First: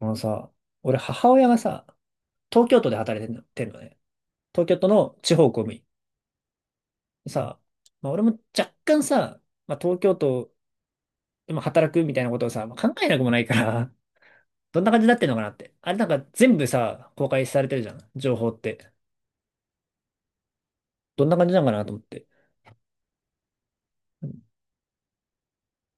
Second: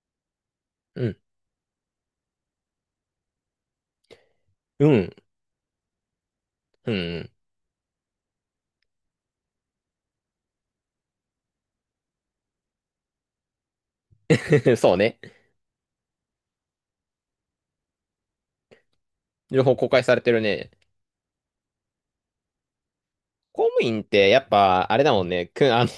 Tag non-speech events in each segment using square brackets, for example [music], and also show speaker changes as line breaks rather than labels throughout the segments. あのさ、俺
うん。
母親がさ、東京都で働いてんの、てんのね。東京
う
都
ん。
の地方公務員。
うんうん
で
う
さ、俺も若干さ、東京都でも働くみたいなことをさ、考えなくもないから、[laughs]
ん。 [laughs]
どんな
そう
感じにな
ね。
ってんのかなって。あれなんか全部さ、公開されてるじゃん、情報って。
情報公開されてるね。
どんな感じなのかなと思って。
公務員っ
う
てや
ん、
っぱ、あれだもんね。[laughs]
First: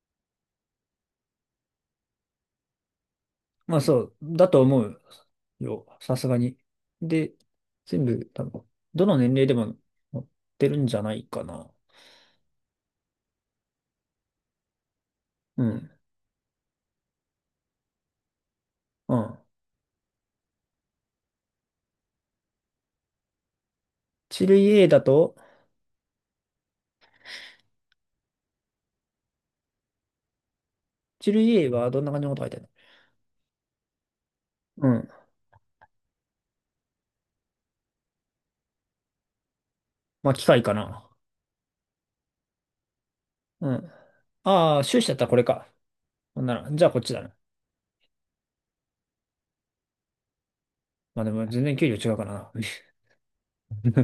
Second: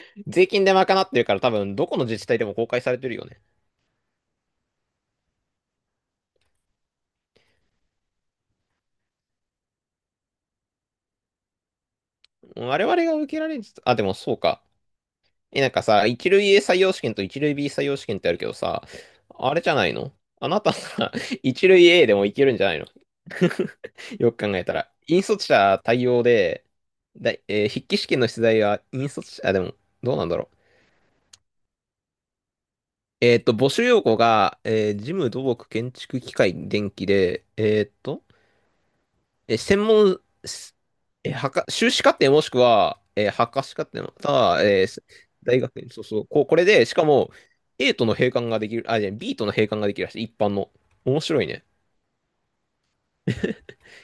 [laughs] 税金で賄ってるから多分、どこの自治体でも公開されてるよね。
まあそうだと思うよ、さすがに。で、全部、多分、どの年齢でも載ってるんじゃないかな。
我々が受けられる、あ、でもそうか。え、
う
なんか
ん。
さ、一類 A 採用試験と一類 B 採用試験ってあるけどさ、
うん。
あれじゃないの？あなたさ、[laughs] 一類 A でもいけるんじゃないの？ [laughs] よ
一
く考え
類
た
A
ら。
だ
引
と、
率者対応で、だい、えー筆記試験の出題は引率者、あ、でも、どうなんだろう。
ジル EA はどんな感じのこと書いてある
募集要項が、
の？う
事
ん。
務、土木、建築、機械、電気で、専門、
まあ、機械か
す
な。
えー博修士課程もしくは、博
う
士課
ん。
程の、ただ、
あ
え
あ、
ー
収
す
支だったらこれ
大
か。
学院、そうそう、こ
ほ
う、
んな
これ
ら、じ
で、
ゃあ
し
こっ
か
ちだ
も、
な。
A との閉館ができる、あ、じゃあ B との閉館ができるらしい、一般の。
ま
面
あで
白
も
い
全
ね。
然給料違うからな。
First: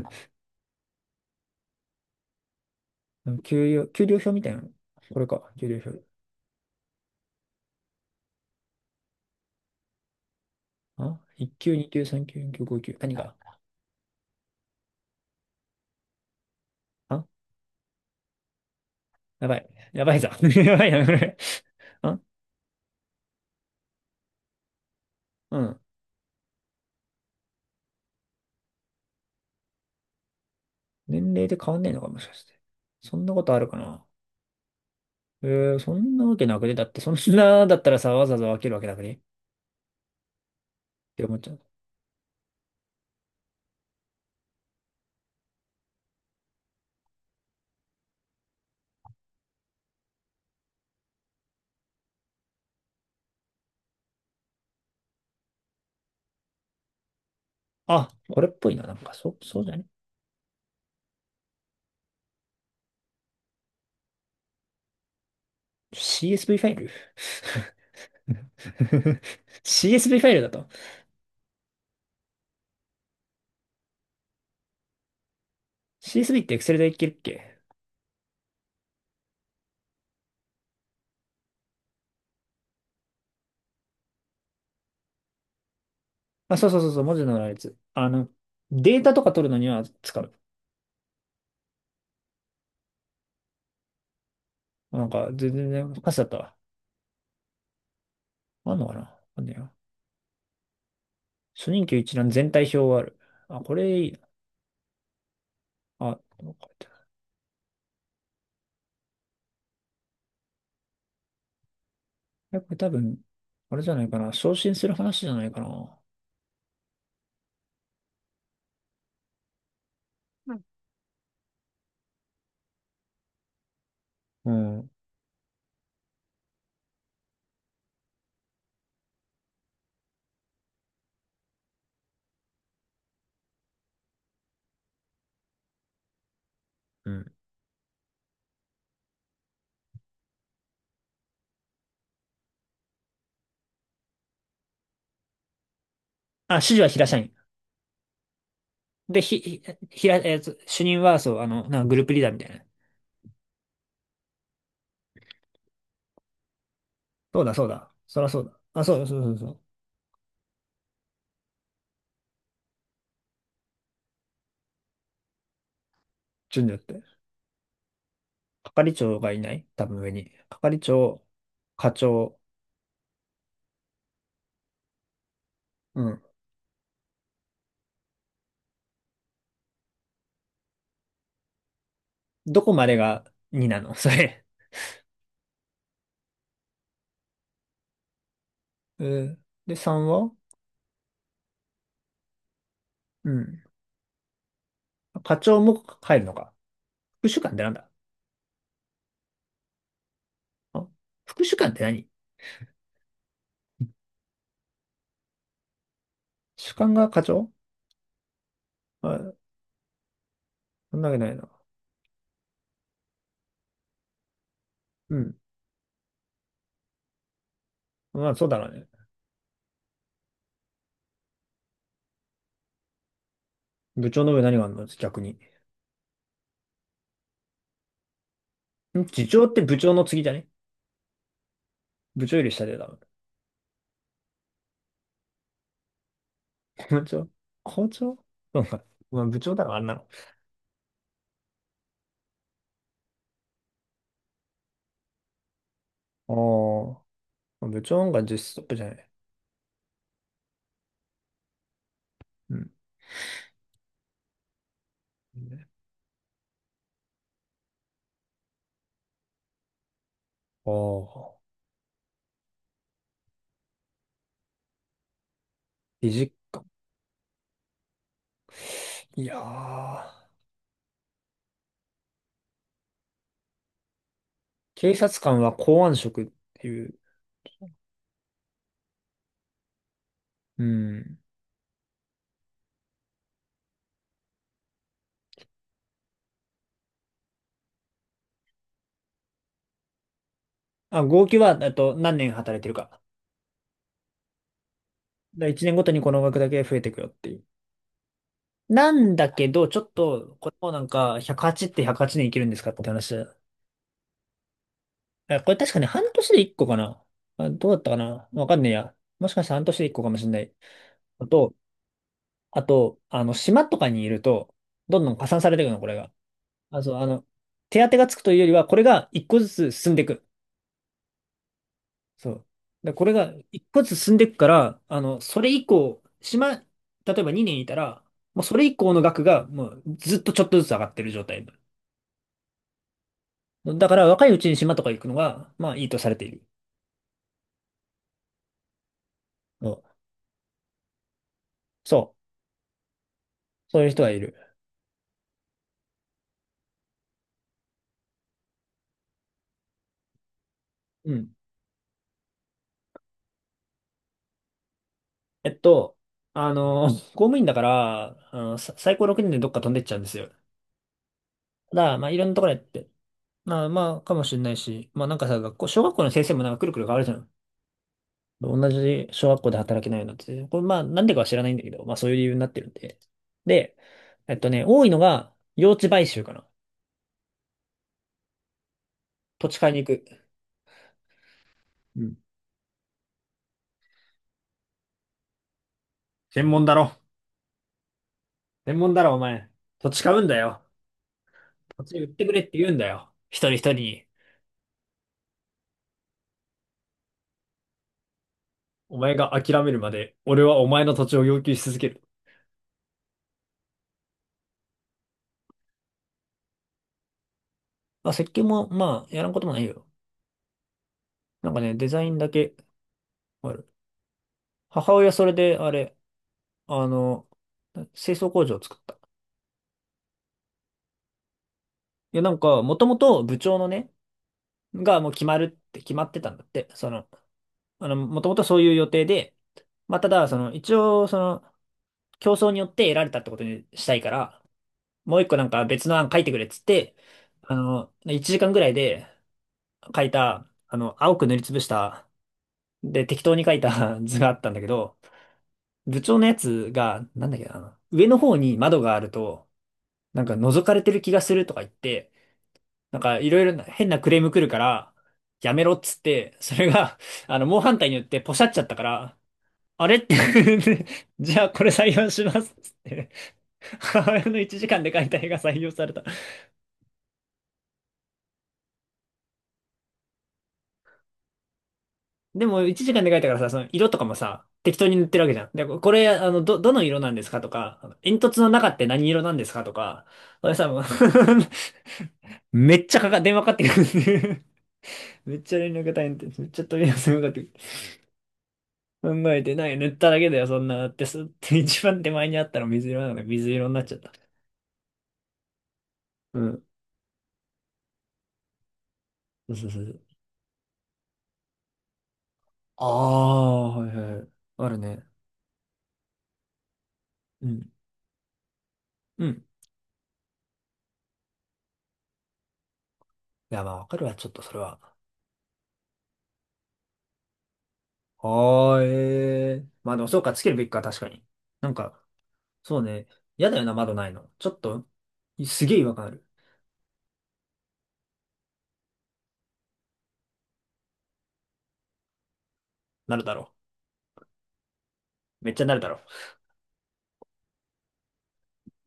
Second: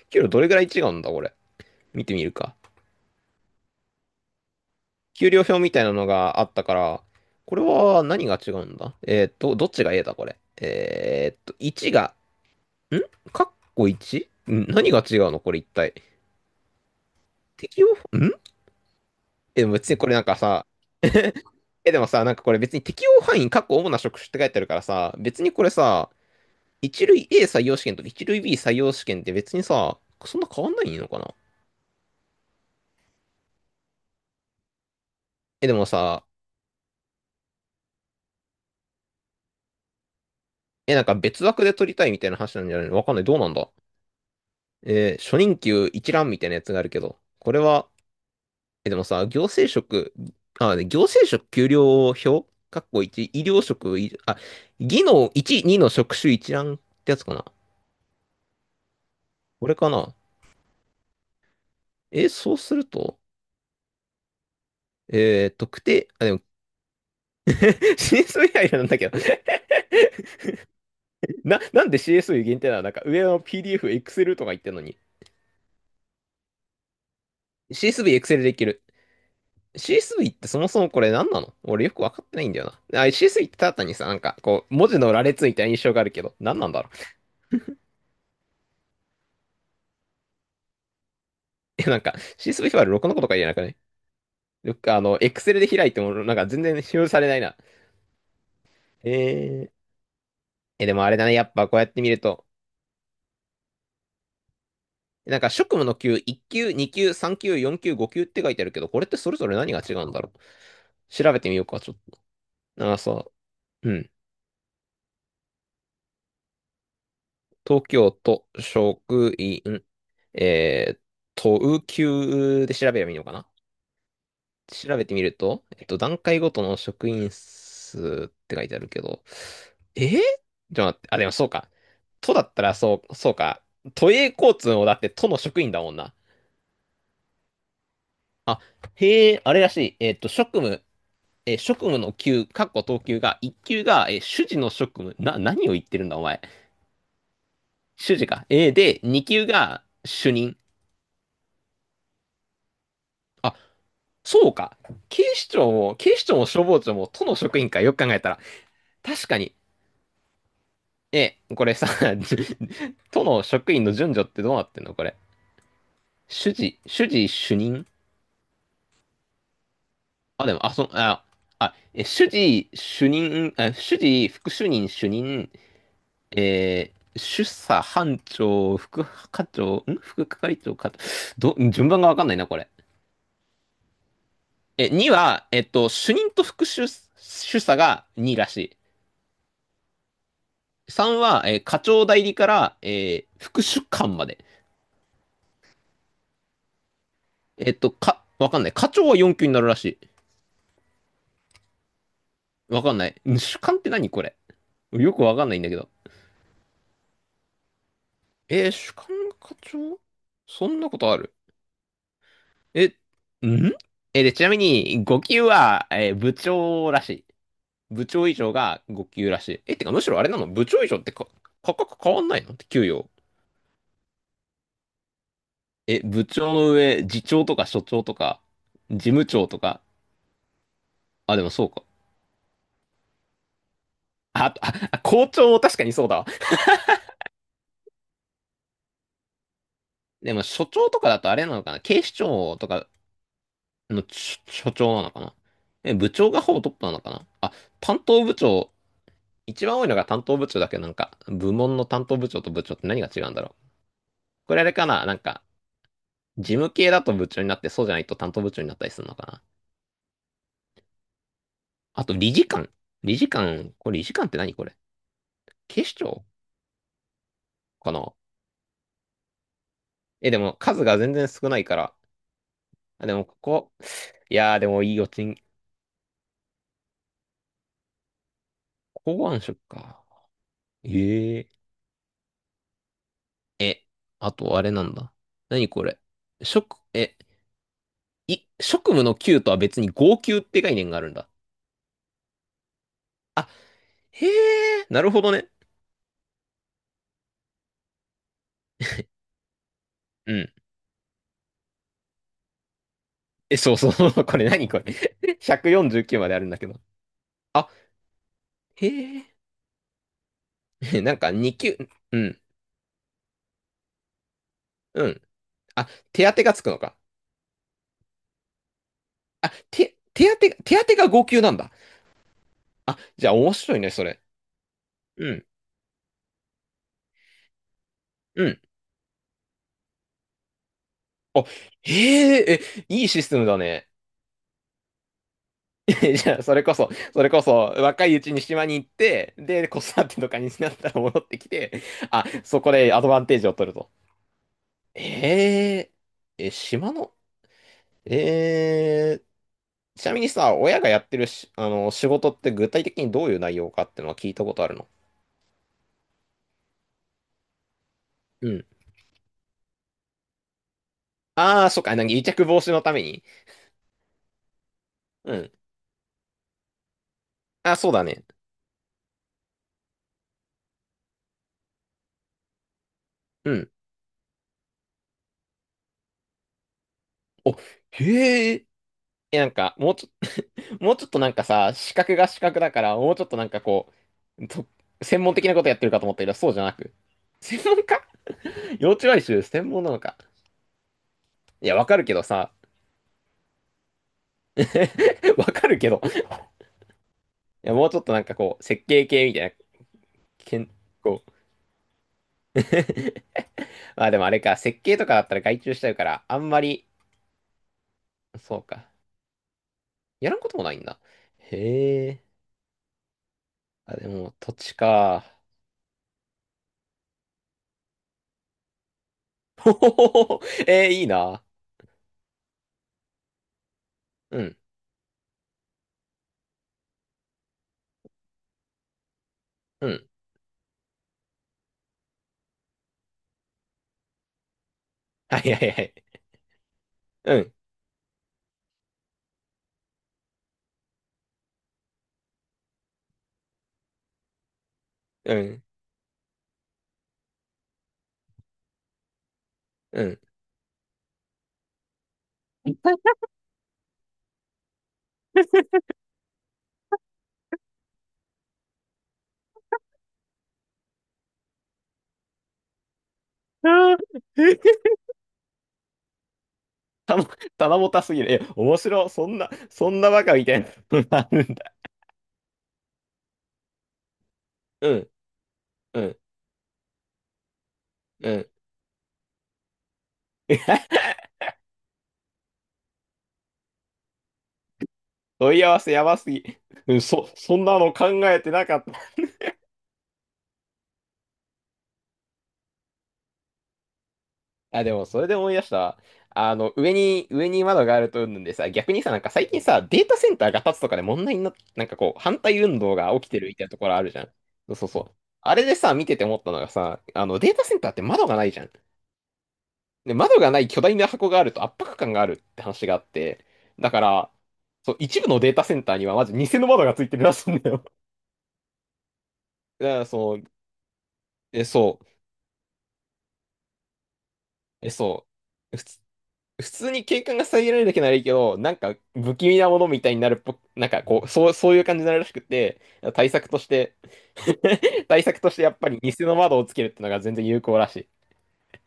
給料どれぐらい違うんだ、これ。見てみるか。
[laughs] 給料、給料表みたいなの。これ
給料
か、
表
給
み
料
たいなの
表。
があったから、これは何が違うんだ？どっちが A だ、これ。
あ？ 1 級、
1
2級、
が
3級、4級、5級。
ん
何が？
かっこ 1？ 何が違うのこれ一体。
あ
適用、ん
やば
え、で
い。
も別に
や
こ
ば
れ
い
なん
ぞ。
か
[laughs]
さ、
やばいな、これ。
[laughs] え、でも
あ、
さ、なんかこれ別に適用範囲、かっこ主な職種って書いてあるからさ、別に
う
これ
ん。
さ、一類 A 採用試験と一類 B 採用試験って別にさ、そんな変わんないのか
年
な？
齢で変わんねえのか、もしかして。そんなことあるかな。え
え、でも
そんな
さ、
わけなくね？だって、そんなだったらさ、わざわざ分けるわけなくねっ
え、なんか
て思っ
別
ちゃう。
枠で取りたいみたいな話なんじゃないの？わかんない。どうなんだ？初任給一覧みたいなやつがあるけど、これは？え、でもさ、行政職、あ、ね、行政職給料表かっこいち医療職、技能1、2の職種一覧ってやつかな。
あ、これっぽいな。なんか、そう
こ
じ
れ
ゃね？
かな。え、そうすると、特定、あ、でも
CSV ファイル？
[laughs] CSV アイなんだけど、
[laughs] CSV ファイルだと。
なんで CSV 限定なの？なんか上の PDF、Excel とか言ってんのに。
CSV って Excel でいけるっけ？
CSV、Excel でいける。CSV ってそもそもこれ何なの？俺よくわかってないんだよな。あ、CSV ってただ単にさ、なんかこう、文字の羅列みたいな印象があるけど、
あ、
何
そ
な
う
ん
そう
だ
そ
ろ
う
う。
そう、文字の羅列。データとか取るのには使う。
[laughs] え、なんか CSV ファイル6のことか言えなくない？よく
なんか、
エク
全
セルで開
然
いて
ね、パ
も、
スだっ
なん
た
か
わ。
全然使用されないな。
あんのか
え
な、あんね
ー、
や。
え、でもあれだね。やっぱ
初
こう
任
やっ
給
て
一
見る
覧
と、
全体表がある。あ、これいいな。
なんか職務の級、
あ、こ
1
うやっ
級、
て、
2級、3級、4級、5級って書いてあるけど、これってそれぞれ何が違うんだろう。調べてみようか、ちょっ
えこれ多
と。あ、
分、
そ
あれ
う。
じ
う
ゃない
ん。
かな。昇進する話じゃないかな。
東京都職員、
うん。
えー、都級で調べればいいのかな？
うん。
調べてみると、えっと、段階ごとの職員数って書いてあるけど、えーちょっと待って、あ、でもそうか。都だったらそう、そうか。都営交通もだって都の職員だもんな。
うん。
あ、へえ、あれらしい。えっと、職務、職務の級、かっこ等級が、1級が、主事の職務。何を言ってるんだ、お前。
あ、指示は平社員。
主事か。で、
で、
2
ひ、
級
ひ、
が
ひら、
主任。
主任は、そう、なんかグループリーダーみたいな。
あ、そうか。警視庁も、警視庁も消防庁も都の
そうだ、
職
そう
員か、
だ。
よく考え
そら
たら。
そうだ。あ、そうだ、そう
確
そう
か
そ
に、
う。
え、これさ、[laughs] 都の職員の順序ってどうなってんのこれ。主事、
順序っ
主
て。
事主任、
係長がいない多分上に。
あ、でも、あ、
係
そ、あ、
長、
あ、
課
え、主
長、
事主任、あ、主事副主任主任、
うん。
主査班長、副課長、副係長か、順番がわかんないな、こ
ど
れ。
こまでが2なの？ [laughs] それ。
え、2は、えっと、主任と副主、主査が2らしい。
えーで、3は？
3は、課長代理から、
うん。
副主幹まで。
課長も帰るのか。副主幹ってな
え
ん
っ
だ？
と、わかんない。課長は4級になるらしい。
あ、副主幹って何？
わかんない。主幹って何これ。よくわかんないんだけど。
主幹が課長？
主幹
あ、
課長そんな
そ
こ
んな
と
わ
あ
けな
る？
いな。
え、んえーで、ちなみに、
う
5
ん。
級は、部長らしい。部長
まあ、
以
そう
上
だろう
が
ね。
5級らしい。え、てか、むしろあれなの？部長以上ってか、価格変わんないのって給与。
部長の上何があるの逆に。
え、部長の上、次長とか所長とか、事
ん、次
務
長
長
っ
と
て部
か。
長の次じゃね？
あ、でもそうか。
部長より下でだろ。
あ校長確かにそうだわ。
[laughs] 部長、課長、そうか。まあ、部長だろ、あんなの。
でも、所長とかだとあれなのかな？警視庁とかの所長なのかな？え、部長
ああ。
がほぼトップなのかな、あ、
まあ部長
担
の方が
当部
実ストッ
長、
プじゃない。
一番多いのが担当部長だけど、なんか、部門の担当部長と
う
部
ん。
長って何が違うんだろう？これあれかな、なんか、事務系だと部長になって、そうじゃないと担当部長になったりするのかな？
おー、
あと、理事官。理事官、これ理事官って何これ。警視
理
庁
事官。
かな？
いやー、
え、でも数が全然少ないから。あ、でもここ、でも
警
いいよ、
察官は公安職っていう。
公安職か。
うん。
えええ、あとあれなんだ。何これ。職、え、い、職務の給とは別に号給って概念があ
あ、
るん
合
だ。
計は、何年働いてるか。
あ、へえ、なるほど
だ
ね。
1年ごとにこの額だけ増えてくよっていう。なんだけど、ちょっ
う
と、こ
ん。
れもなんか、108って108年生きるんですかって話だ。
え、そうそう、[laughs] これ何これ。
え
[laughs]
これ確かね、半
149
年
まであ
で
るん
1
だ
個
け
か
ど。
な。あ、
あ、
どうだったかな。わかんねえ
へ
や。もしかしたら半年で1個かもしれない。
え。[laughs] なん
あ
か
と、
2級、うん、
あと、島とかにいると、どん
う
どん
ん。
加算されていくの、こ
あ、
れが。
手当がつくの
あ、そう、
か。
手当てがつくというよりは、これが一個ず
あ、
つ進んでいく。
手当が、手当が号級なんだ。
そう。で、
あ、
これ
じゃ
が
あ面
一
白い
個
ね、
ずつ
そ
進ん
れ。
でいくから、
う
そ
ん、
れ以降、島、例えば2年いたら、もう
う
そ
ん。
れ以降の額が、もうずっとちょっとずつ上がってる状
あ、
態。
へえ、え、いいシステムだね。
だから、若いうちに島とか行くのが、まあ、いいとされて
[laughs] じ
い
ゃ
る。
あ、それこそ、それこそ、若いうちに島に行って、で、
そ
子
う。
育てとかになったら戻ってきて、
そ
あ、
う。
そこでアドバンテージを取る
そういう
と。
人がいる。
え島の、えちなみにさ、親がやっ
う
てる
ん。
し、あの、仕事って具体的にどういう内容かってのは聞いたことあるの？
えっと、公務員だから、
うん。
最高6年でどっか飛んでっちゃうんですよ。
ああ、
た
そっか、
だ、
な
ま
ん
あ、
か
い
癒
ろんなと
着
ころや
防
っ
止の
て。
ために。
まあまあ、かもしれないし、まあなんか
う
さ、
ん。
学校、小学校の先生もなんかくるくる変わるじゃん。
あ、そうだね。
同じ小学校で働けないのって、これまあなんでかは知らないんだけど、まあそういう理由になってるんで。
うん。
で、えっとね、多いのが用地買収かな。
お、へえ。え、な
土
ん
地買い
か、
に行く。
もうちょっとなんかさ、資
う
格
ん。
が資格だから、もうちょっとなんかこう、専門的なことやってるかと思ったけど、
専
そうじゃ
門
な
だろ。
く。専門家？
専
[laughs] 幼
門だ
稚
ろ、お
外周
前。
専門
土
なの
地買
か。
うんだよ。
いや、
土
わか
地
る
売っ
けど
てくれっ
さ、
て言うんだよ。一人一人に。
[laughs] わかるけど。いや、もうちょっとなんかこう、設
お
計
前
系み
が
たいな、
諦めるまで、俺は
け
お
ん、
前の土地を
こう。
要求し続ける。
[laughs] まあでもあれか、設計とかだったら外注しちゃうから、あんまり、
まあ設計
そう
も
か。
まあやらんこともないよ。
やらんこともないんだ。
なんかね、デザ
へ
イン
え。
だけある。
あ、でも、土地
母親それ
か。
であれ、あの、清掃工場を作った。
[laughs] ほほほほ。いいな。
いやなんか、もともと部長のね、
うん、
がもう決まるって決まってたんだって。その、もともとそういう予定で、
う
まあ、
ん。
ただ、その、一応、その、競争によって得られたってことにしたいから、もう一個
は
なん
い
か
はいは
別の
い。
案書いてくれっつって、
うん、
1時間ぐらいで書いた、青く塗りつぶした、で、適当に書いた [laughs] 図があったんだけど、
うん、
部長のやつが、なんだっけな、あの上の方に窓があると、
うん。
なんか覗かれてる気がするとか言って、なんかいろいろな変なクレーム来るから、やめろっつって、それが、猛反対によってポシャっちゃったから、あれって [laughs] じゃあこれ採用しますっつって、
[laughs] あ
母親の1
ー、
時間で描いた絵が採用された。
棚ぼたすぎる。え、面白い。そんな、そんなバカみたいなのがあるんだ。
でも1時間で描いたからさ、その色とかもさ、適当
う
に塗っ
ん、
てるわけじゃん。で、こ
う
れ、
ん、
どの色なんですかとか、あの煙
う
突の
ん。
中って何色なんですかとか、俺さ、もう
[laughs]
[laughs] めっちゃかか、電話かかってくるんで、めっち
問
ゃ
い合
連
わせ
絡
や
大
ば
変で、
すぎ。
めっちゃ問い合わ
うん
せがかか
そ、
ってくる。
そんなの考えてなかっ
考
た。
えてない。塗っただけだよ、そんな。だってす、[laughs] 一番手前にあったの水色なので、水色になっちゃった。
あ、でもそれで思い出したわ。
うん。
上に窓があるとうんぬんでさ、逆にさ、なんか最
そう
近
そうそ
さ、
うそ
デー
う。
タセンターが建つとかで問題になっなんかこう、反対運
あ
動が起きてるみたい
あ、
なと
は
こ
い
ろあるじ
は
ゃ
い。
ん。
あ
そう
る
そうそ
ね。
う。あれでさ、見てて思ったのがさ、
う
データ
ん。
センターって窓がないじゃん。
うん。
で、窓がない巨大な箱があると圧迫感があるって話があって、
いや、まあ、わ
だ
か
か
るわ、ちょっ
ら、
とそれは。
そう、一部のデータセンターにはまず偽の窓がついてるらしいんだよ。[laughs]
ああ、ええ、
だ
まあ
か
で
ら、
も、そうか、
そ
つ
う、
けるべきか、確かに。
え、
なん
そ
か、
う、
そうね。嫌だよな、窓ないの。ちょっと、
え、そ
すげえ
う、
違
普
和
通、
感ある。
普通に景観が遮られるだけならいいけど、なんか不気味なものみたいになるっぽく、なんかこう、そう、そういう感じになるらしくて、
なる
対
だ
策
ろ
として [laughs] 対策
う。
と
めっ
して
ちゃ
や
な
っ
る
ぱ
だ
り
ろ
偽の窓をつけるってのが全然有効らしい。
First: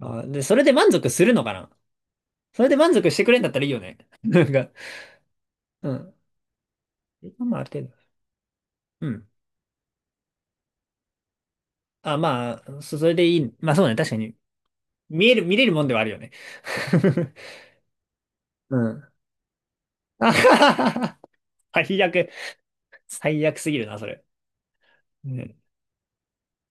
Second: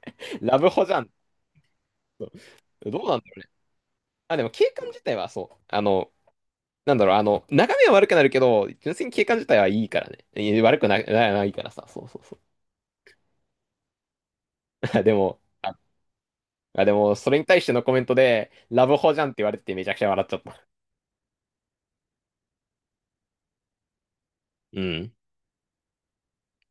う。あー、で、そ
ラ
れ
ブ
で
ホ
満
じゃ
足
ん。
するのかな？
そ
それで
う、
満
ど
足
う
し
なん
て
だ
く
ろ
れ
う
ん
ね。
だったらいいよね。[laughs]
あ、で
な
も
んか、
景観自体はそう、
うん。
なんだろう、
まあ、ある
眺
程
めは
度。
悪くなるけど、純粋
う
に景
ん。
観自体はいいからね。い悪くな、な、ないからさ、そう
あ、
そうそ
まあ、それでいい。まあそうね、確かに。
う。[laughs] で
見え
も、
る、見れる
あ、
もんではあるよね。
あで
[laughs]
も、それに対してのコメントで、
う
ラブ
ん。
ホじゃんって言われててめちゃくちゃ笑
あ
っ
は
ちゃった。
ははは [laughs] 最悪。最悪すぎるな、それ。
うん。
うん